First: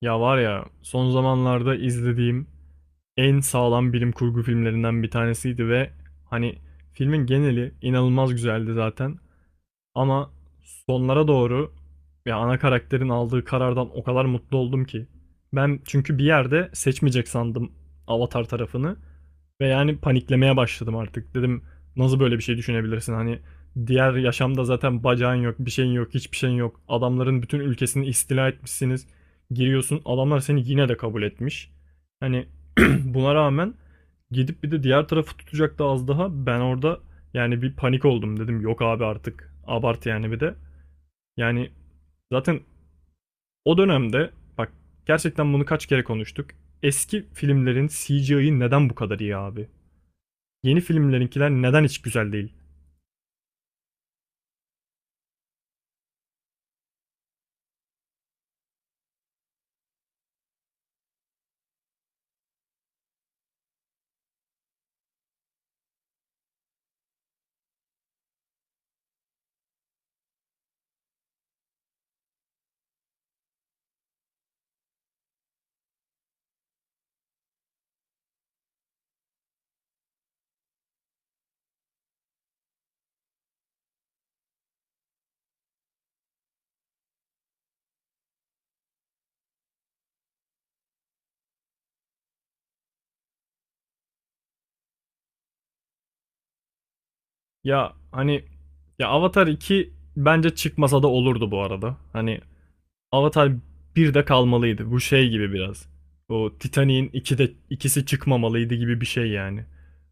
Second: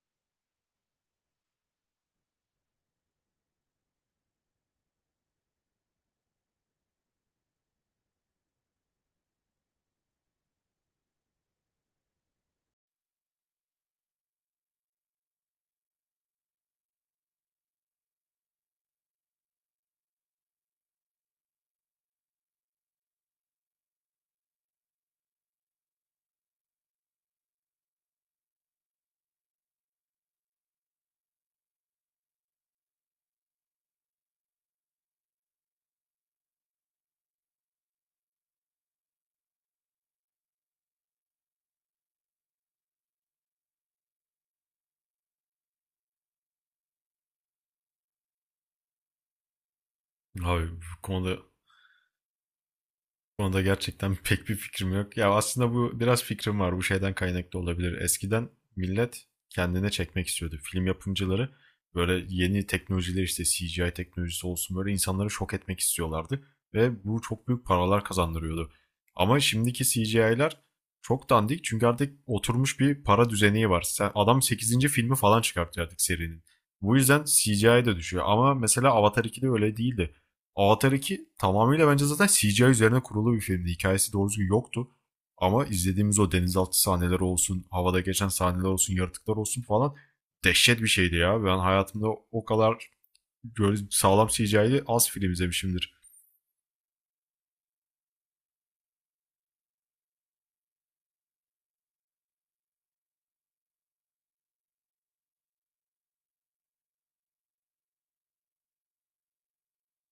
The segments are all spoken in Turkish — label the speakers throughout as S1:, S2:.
S1: Ya var ya son zamanlarda izlediğim en sağlam bilim kurgu filmlerinden bir tanesiydi ve hani filmin geneli inanılmaz güzeldi zaten, ama sonlara doğru ya ana karakterin aldığı karardan o kadar mutlu oldum ki. Ben çünkü bir yerde seçmeyecek sandım Avatar tarafını ve yani paniklemeye başladım artık. Dedim nasıl böyle bir şey düşünebilirsin? Hani diğer yaşamda zaten bacağın yok, bir şeyin yok, hiçbir şeyin yok. Adamların bütün ülkesini istila etmişsiniz. Giriyorsun, adamlar seni yine de kabul etmiş. Hani buna rağmen gidip bir de diğer tarafı tutacaktı az daha. Ben orada yani bir panik oldum dedim. Yok abi, artık abart yani bir de. Yani zaten o dönemde bak gerçekten bunu kaç kere konuştuk. Eski filmlerin CGI'yi neden bu kadar iyi abi?
S2: Abi
S1: Yeni
S2: bu konuda, bu
S1: filmlerinkiler neden hiç güzel değil?
S2: konuda gerçekten pek bir fikrim yok. Ya aslında bu biraz fikrim var. Bu şeyden kaynaklı olabilir. Eskiden millet kendine çekmek istiyordu. Film yapımcıları böyle yeni teknolojiler, işte CGI teknolojisi olsun, böyle insanları şok etmek istiyorlardı. Ve bu çok büyük paralar kazandırıyordu. Ama şimdiki CGI'ler çok dandik çünkü artık oturmuş bir para düzeni var. Sen, adam sekizinci filmi falan çıkartıyor artık serinin. Bu yüzden CGI de düşüyor. Ama mesela Avatar 2'de öyle değildi. Avatar 2 tamamıyla bence zaten CGI üzerine kurulu bir filmdi. Hikayesi doğru düzgün yoktu. Ama izlediğimiz o denizaltı sahneleri olsun, havada geçen sahneler olsun, yaratıklar olsun falan, dehşet bir şeydi ya. Ben hayatımda o kadar böyle sağlam CGI'li az film izlemişimdir.
S1: Ya hani ya Avatar iki bence çıkmasa da olurdu bu arada. Hani Avatar bir de kalmalıydı. Bu şey gibi biraz. O Titanic'in 2'de ikisi çıkmamalıydı gibi bir şey yani.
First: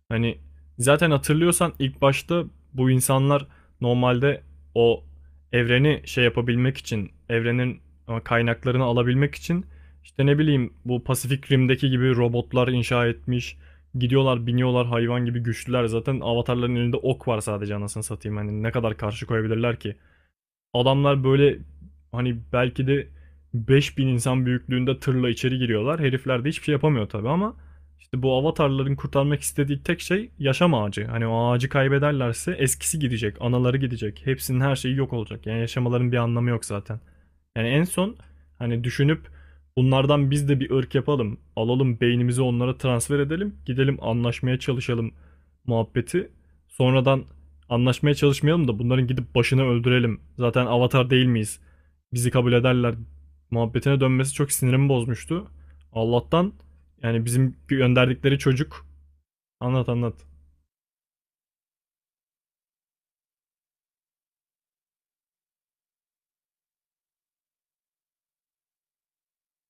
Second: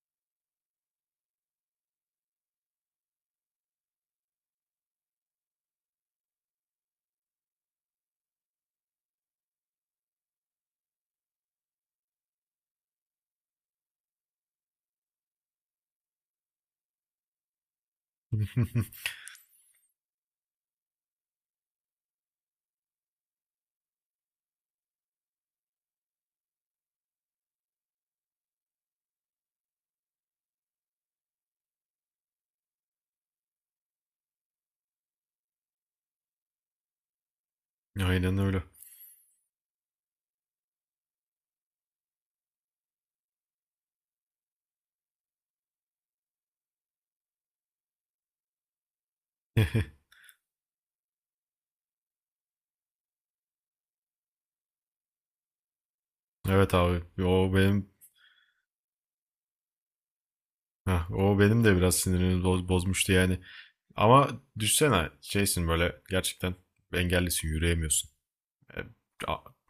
S1: Hani zaten hatırlıyorsan ilk başta bu insanlar normalde o evreni şey yapabilmek için, evrenin kaynaklarını alabilmek için işte ne bileyim bu Pasifik Rim'deki gibi robotlar inşa etmiş. Gidiyorlar, biniyorlar, hayvan gibi güçlüler. Zaten avatarların elinde ok var sadece, anasını satayım. Hani ne kadar karşı koyabilirler ki? Adamlar böyle hani belki de 5.000 insan büyüklüğünde tırla içeri giriyorlar. Herifler de hiçbir şey yapamıyor tabii, ama işte bu avatarların kurtarmak istediği tek şey yaşam ağacı. Hani o ağacı kaybederlerse eskisi gidecek, anaları gidecek. Hepsinin her şeyi yok olacak. Yani yaşamaların bir anlamı yok zaten. Yani en son
S2: Aynen öyle.
S1: hani düşünüp bunlardan biz de bir ırk yapalım. Alalım beynimizi onlara transfer edelim. Gidelim anlaşmaya çalışalım muhabbeti. Sonradan, anlaşmaya çalışmayalım da bunların gidip başını öldürelim. Zaten avatar değil miyiz? Bizi kabul ederler. Muhabbetine dönmesi çok sinirimi bozmuştu. Allah'tan
S2: Evet abi.
S1: yani
S2: O
S1: bizim
S2: benim.
S1: gönderdikleri çocuk. Anlat anlat.
S2: Heh, o benim de biraz sinirimi bozmuştu yani. Ama düşsene, şeysin böyle gerçekten, engellisin, yürüyemiyorsun. E,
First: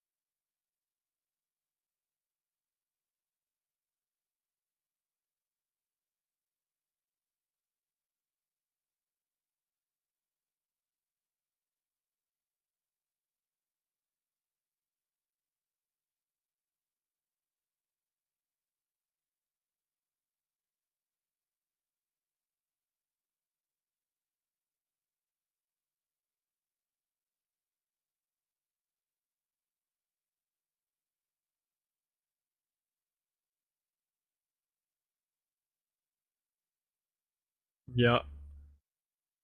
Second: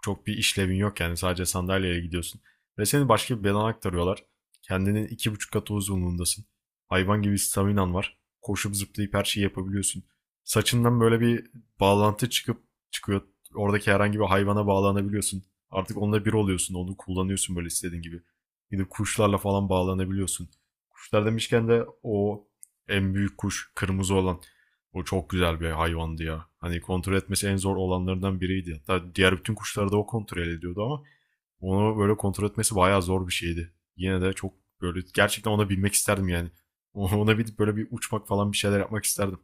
S2: Çok bir işlevin yok yani, sadece sandalyeye gidiyorsun. Ve seni başka bir bedana aktarıyorlar. Kendinin 2,5 katı uzunluğundasın. Hayvan gibi staminan var. Koşup zıplayıp her şeyi yapabiliyorsun. Saçından böyle bir bağlantı çıkıyor. Oradaki herhangi bir hayvana bağlanabiliyorsun. Artık onunla bir oluyorsun. Onu kullanıyorsun böyle istediğin gibi. Gidip kuşlarla falan bağlanabiliyorsun. Kuşlar demişken de o en büyük kuş, kırmızı olan, o çok güzel bir hayvandı ya. Hani kontrol etmesi en zor olanlarından biriydi. Hatta diğer bütün kuşları da o kontrol ediyordu ama onu böyle kontrol etmesi bayağı zor bir şeydi. Yine de çok böyle gerçekten ona binmek isterdim yani. Ona bir böyle bir
S1: Ya,
S2: uçmak falan bir şeyler yapmak isterdim.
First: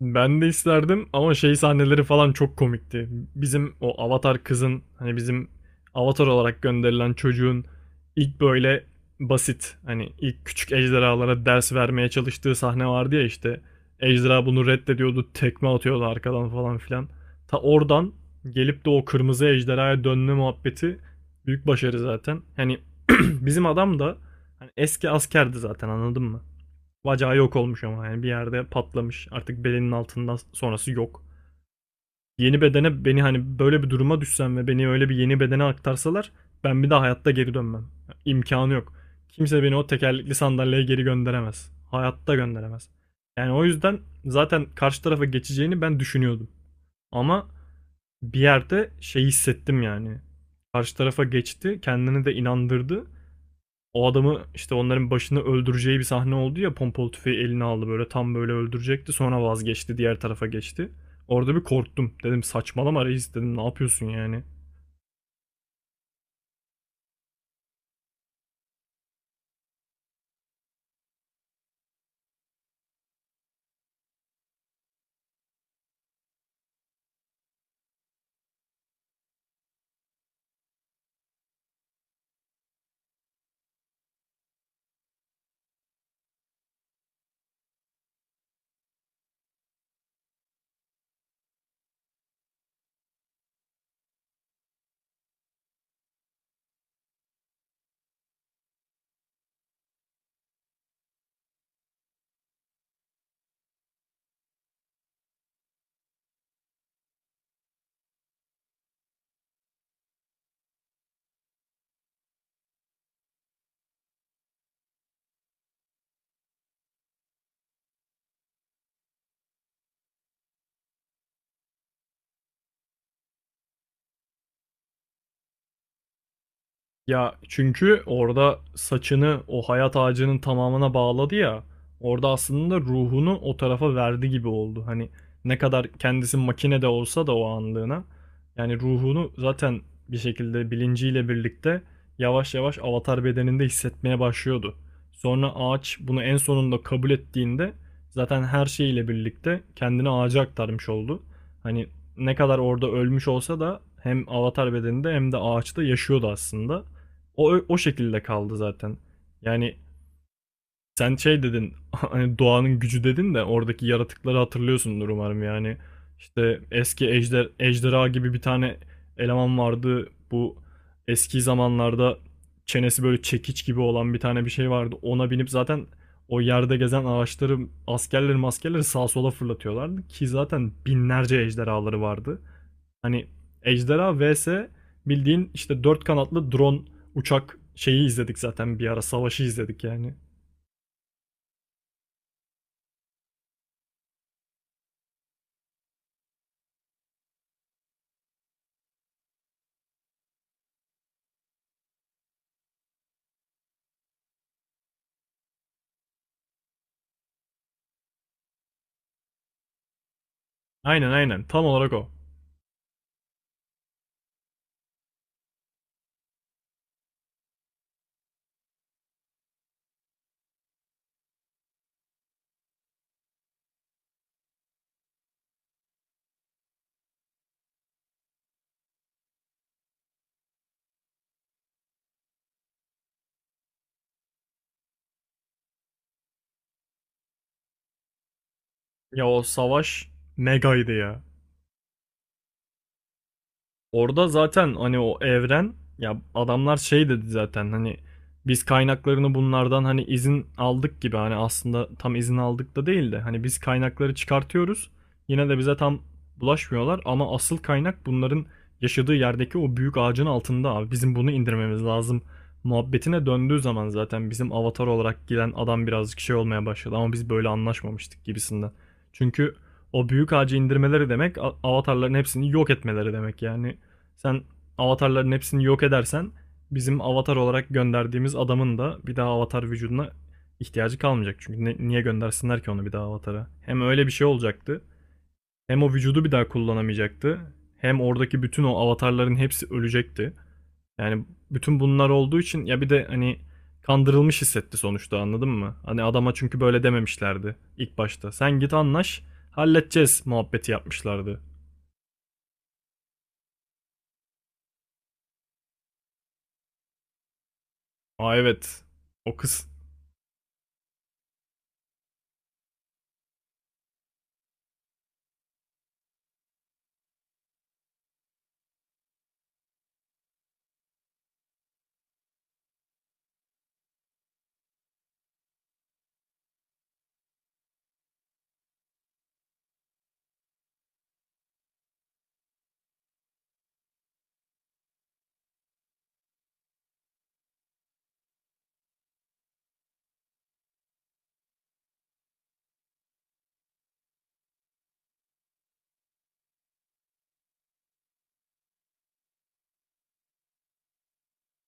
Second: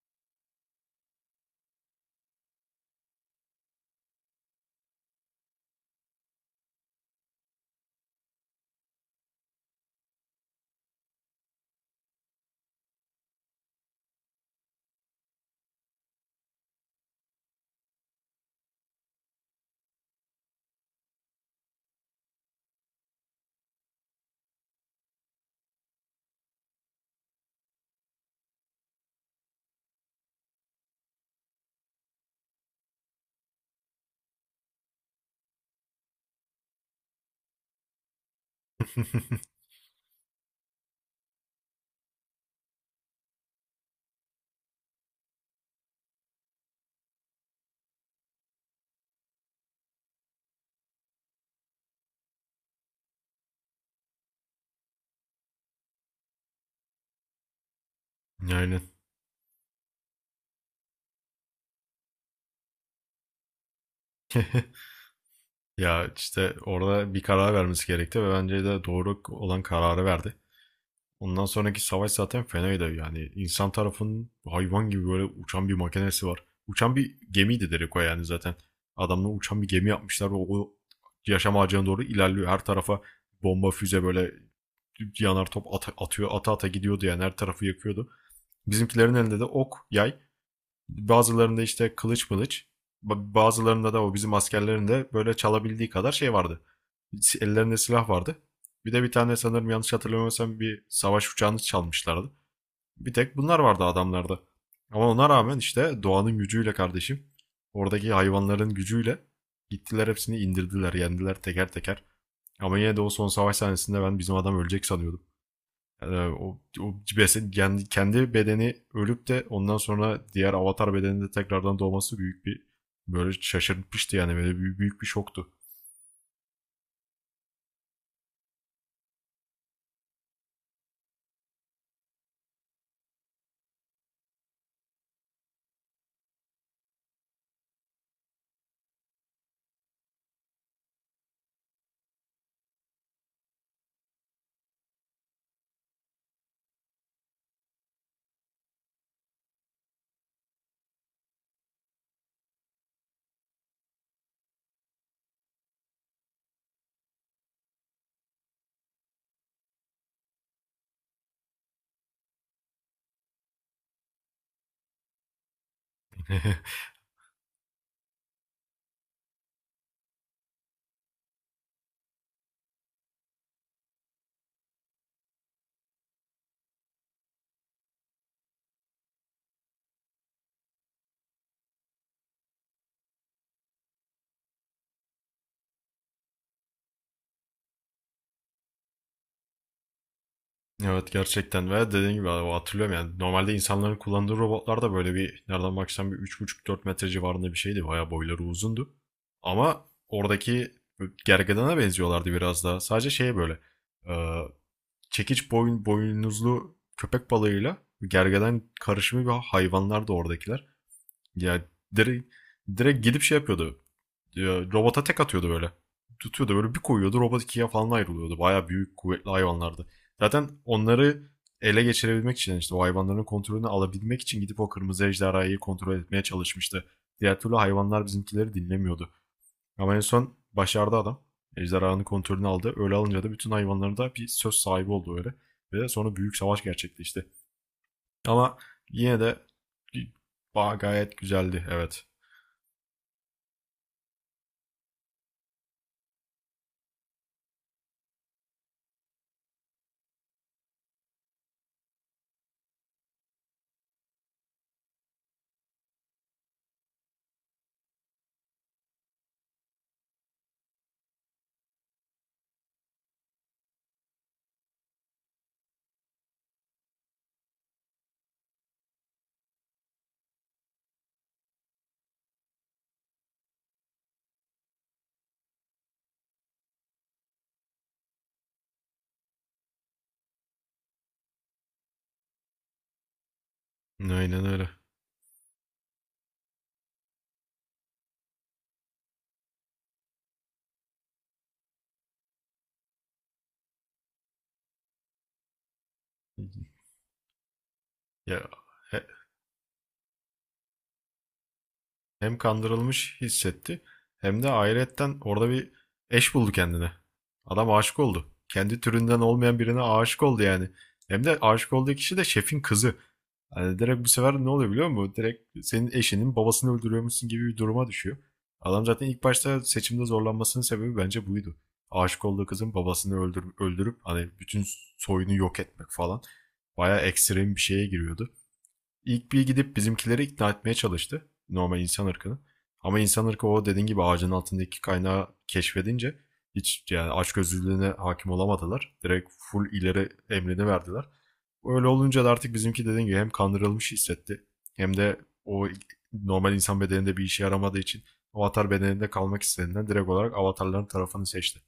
S1: ben de isterdim ama şey sahneleri falan çok komikti. Bizim o Avatar kızın, hani bizim Avatar olarak gönderilen çocuğun ilk böyle basit hani ilk küçük ejderhalara ders vermeye çalıştığı sahne vardı ya işte. Ejderha bunu reddediyordu, tekme atıyordu arkadan falan filan. Ta oradan gelip de o kırmızı ejderhaya dönme muhabbeti büyük başarı zaten. Hani bizim adam da hani eski askerdi zaten, anladın mı? Bacağı yok olmuş ama yani bir yerde patlamış. Artık belinin altından sonrası yok. Yeni bedene, beni hani böyle bir duruma düşsem ve beni öyle bir yeni bedene aktarsalar ben bir daha hayatta geri dönmem. İmkanı yok. Kimse beni o tekerlekli sandalyeye geri gönderemez. Hayatta gönderemez. Yani o yüzden zaten karşı tarafa geçeceğini ben düşünüyordum. Ama bir yerde şey hissettim yani. Karşı tarafa geçti, kendini de inandırdı, o adamı işte onların başını öldüreceği bir sahne oldu ya, pompalı tüfeği eline aldı böyle tam böyle
S2: Aynen.
S1: öldürecekti, sonra vazgeçti, diğer tarafa geçti. Orada bir korktum, dedim saçmalama reis, dedim ne yapıyorsun yani.
S2: Ya işte orada bir karar vermesi gerekti ve bence de doğru olan kararı verdi. Ondan sonraki savaş zaten fenaydı yani. İnsan tarafının hayvan gibi böyle uçan bir makinesi var. Uçan bir gemiydi Derek o, yani zaten. Adamla uçan bir gemi yapmışlar ve o yaşam ağacına doğru ilerliyor. Her tarafa bomba, füze, böyle yanar top atıyor. Ata ata gidiyordu yani, her tarafı yakıyordu. Bizimkilerin elinde de ok, yay. Bazılarında işte kılıç mılıç, bazılarında da o bizim askerlerin de böyle çalabildiği kadar şey vardı. Ellerinde silah vardı. Bir de bir tane, sanırım yanlış hatırlamıyorsam, bir savaş uçağını çalmışlardı. Bir tek bunlar vardı adamlarda. Ama ona rağmen işte doğanın gücüyle kardeşim, oradaki hayvanların gücüyle gittiler, hepsini indirdiler, yendiler teker teker. Ama yine de o son savaş sahnesinde ben bizim adam ölecek sanıyordum. Kendi bedeni ölüp de ondan sonra diğer avatar bedeninde tekrardan doğması, büyük bir böyle şaşırtmıştı yani, böyle büyük, büyük bir şoktu.
S1: Ya çünkü orada saçını o hayat ağacının tamamına bağladı ya. Orada aslında ruhunu o tarafa verdi gibi oldu. Hani ne kadar kendisi makine de olsa da o anlığına. Yani ruhunu zaten bir şekilde bilinciyle birlikte yavaş yavaş avatar bedeninde hissetmeye başlıyordu. Sonra ağaç bunu en sonunda kabul ettiğinde zaten her şeyiyle birlikte kendini ağaca aktarmış oldu. Hani ne kadar orada ölmüş olsa da hem avatar bedeninde hem de ağaçta yaşıyordu aslında. O şekilde kaldı zaten. Yani sen şey dedin, hani doğanın gücü dedin de oradaki yaratıkları hatırlıyorsundur umarım yani. İşte eski ejderha gibi bir tane eleman vardı. Bu eski zamanlarda çenesi böyle çekiç gibi olan bir tane bir şey vardı. Ona binip zaten o yerde gezen ağaçları, askerleri maskerleri sağa sola fırlatıyorlardı ki zaten binlerce ejderhaları vardı. Hani ejderha vs bildiğin işte dört kanatlı drone uçak şeyi izledik zaten, bir ara savaşı izledik yani.
S2: Evet gerçekten ve dediğim gibi abi, hatırlıyorum yani normalde insanların kullandığı robotlar da böyle bir, nereden baksan bir 3,5-4 metre civarında bir şeydi. Bayağı boyları uzundu. Ama oradaki gergedana benziyorlardı biraz daha. Sadece şey böyle e, çekiç boyun, boynuzlu köpek balığıyla gergeden karışımı bir hayvanlar da oradakiler.
S1: Aynen aynen,
S2: Ya
S1: tam olarak o.
S2: direkt, direkt gidip şey yapıyordu. Robota tek atıyordu böyle. Tutuyordu böyle, bir koyuyordu, robot ikiye falan ayrılıyordu. Baya büyük kuvvetli hayvanlardı. Zaten onları ele geçirebilmek için, işte o hayvanların kontrolünü alabilmek için, gidip o kırmızı ejderhayı kontrol etmeye çalışmıştı. Diğer türlü hayvanlar bizimkileri dinlemiyordu. Ama en son başardı adam. Ejderhanın kontrolünü aldı. Öyle alınca da bütün hayvanların da bir söz sahibi oldu öyle. Ve sonra büyük savaş gerçekleşti. Ama yine
S1: Ya
S2: de
S1: o savaş megaydı
S2: gayet
S1: ya.
S2: güzeldi, evet.
S1: Orada zaten hani o evren, ya adamlar şey dedi zaten, hani biz kaynaklarını bunlardan hani izin aldık gibi, hani aslında tam izin aldık da değil de, hani biz kaynakları çıkartıyoruz yine de bize tam bulaşmıyorlar, ama asıl kaynak bunların yaşadığı yerdeki o büyük ağacın altında, abi bizim bunu indirmemiz lazım muhabbetine döndüğü zaman zaten bizim avatar olarak gelen adam birazcık şey olmaya başladı, ama biz böyle anlaşmamıştık gibisinden. Çünkü o büyük ağacı indirmeleri demek avatarların hepsini yok etmeleri demek yani. Sen avatarların hepsini yok edersen bizim avatar olarak gönderdiğimiz adamın da bir daha avatar vücuduna ihtiyacı kalmayacak. Çünkü niye göndersinler ki onu bir daha avatara? Hem öyle bir şey
S2: Aynen öyle.
S1: olacaktı. Hem o vücudu bir daha kullanamayacaktı. Hem oradaki bütün o avatarların hepsi ölecekti. Yani bütün bunlar olduğu için, ya bir de hani kandırılmış hissetti sonuçta, anladın mı? Hani adama çünkü böyle dememişlerdi ilk başta.
S2: Ya,
S1: Sen git anlaş, halledeceğiz muhabbeti yapmışlardı.
S2: hem kandırılmış hissetti hem de ayrıyetten orada bir eş buldu kendine. Adam aşık oldu.
S1: Aa
S2: Kendi
S1: evet,
S2: türünden
S1: o
S2: olmayan
S1: kız.
S2: birine aşık oldu yani. Hem de aşık olduğu kişi de şefin kızı. Hani direkt bu sefer ne oluyor biliyor musun? Direkt senin eşinin babasını öldürüyormuşsun gibi bir duruma düşüyor. Adam zaten ilk başta seçimde zorlanmasının sebebi bence buydu. Aşık olduğu kızın babasını öldür öldürüp hani bütün soyunu yok etmek falan. Bayağı ekstrem bir şeye giriyordu. İlk bir gidip bizimkileri ikna etmeye çalıştı. Normal insan ırkını. Ama insan ırkı, o dediğin gibi, ağacın altındaki kaynağı keşfedince hiç yani açgözlülüğüne hakim olamadılar. Direkt full ileri emrini verdiler. Öyle olunca da artık bizimki dediğin gibi hem kandırılmış hissetti, hem de o normal insan bedeninde bir işe yaramadığı için avatar bedeninde kalmak istediğinden direkt olarak avatarların tarafını seçti.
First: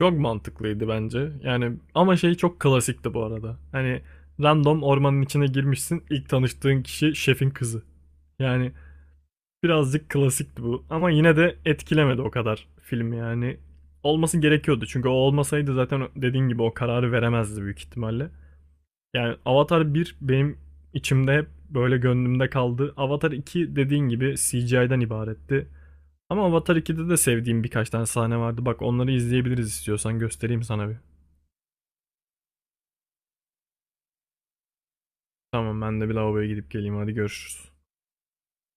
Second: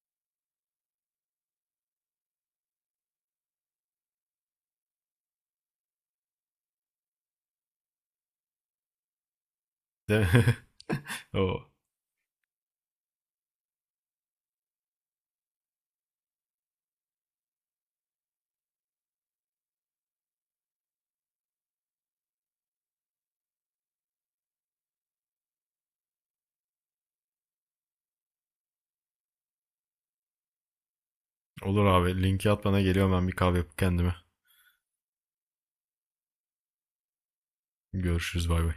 S1: Çok mantıklıydı bence. Yani ama şey çok klasikti bu arada. Hani random ormanın içine girmişsin. İlk tanıştığın kişi şefin kızı. Yani birazcık
S2: De
S1: klasikti bu, ama yine de
S2: o.
S1: etkilemedi o kadar film yani. Olması gerekiyordu çünkü o olmasaydı zaten dediğin gibi o kararı veremezdi büyük ihtimalle. Yani Avatar bir benim içimde hep böyle gönlümde kaldı. Avatar iki dediğin gibi CGI'den ibaretti. Ama Avatar iki'de de sevdiğim birkaç tane sahne vardı. Bak onları izleyebiliriz istiyorsan, göstereyim sana bir.
S2: Olur abi, linki at bana, geliyorum ben bir kahve yapıp kendime.
S1: Tamam, ben de bir lavaboya gidip geleyim, hadi görüşürüz.
S2: Görüşürüz, bay bay.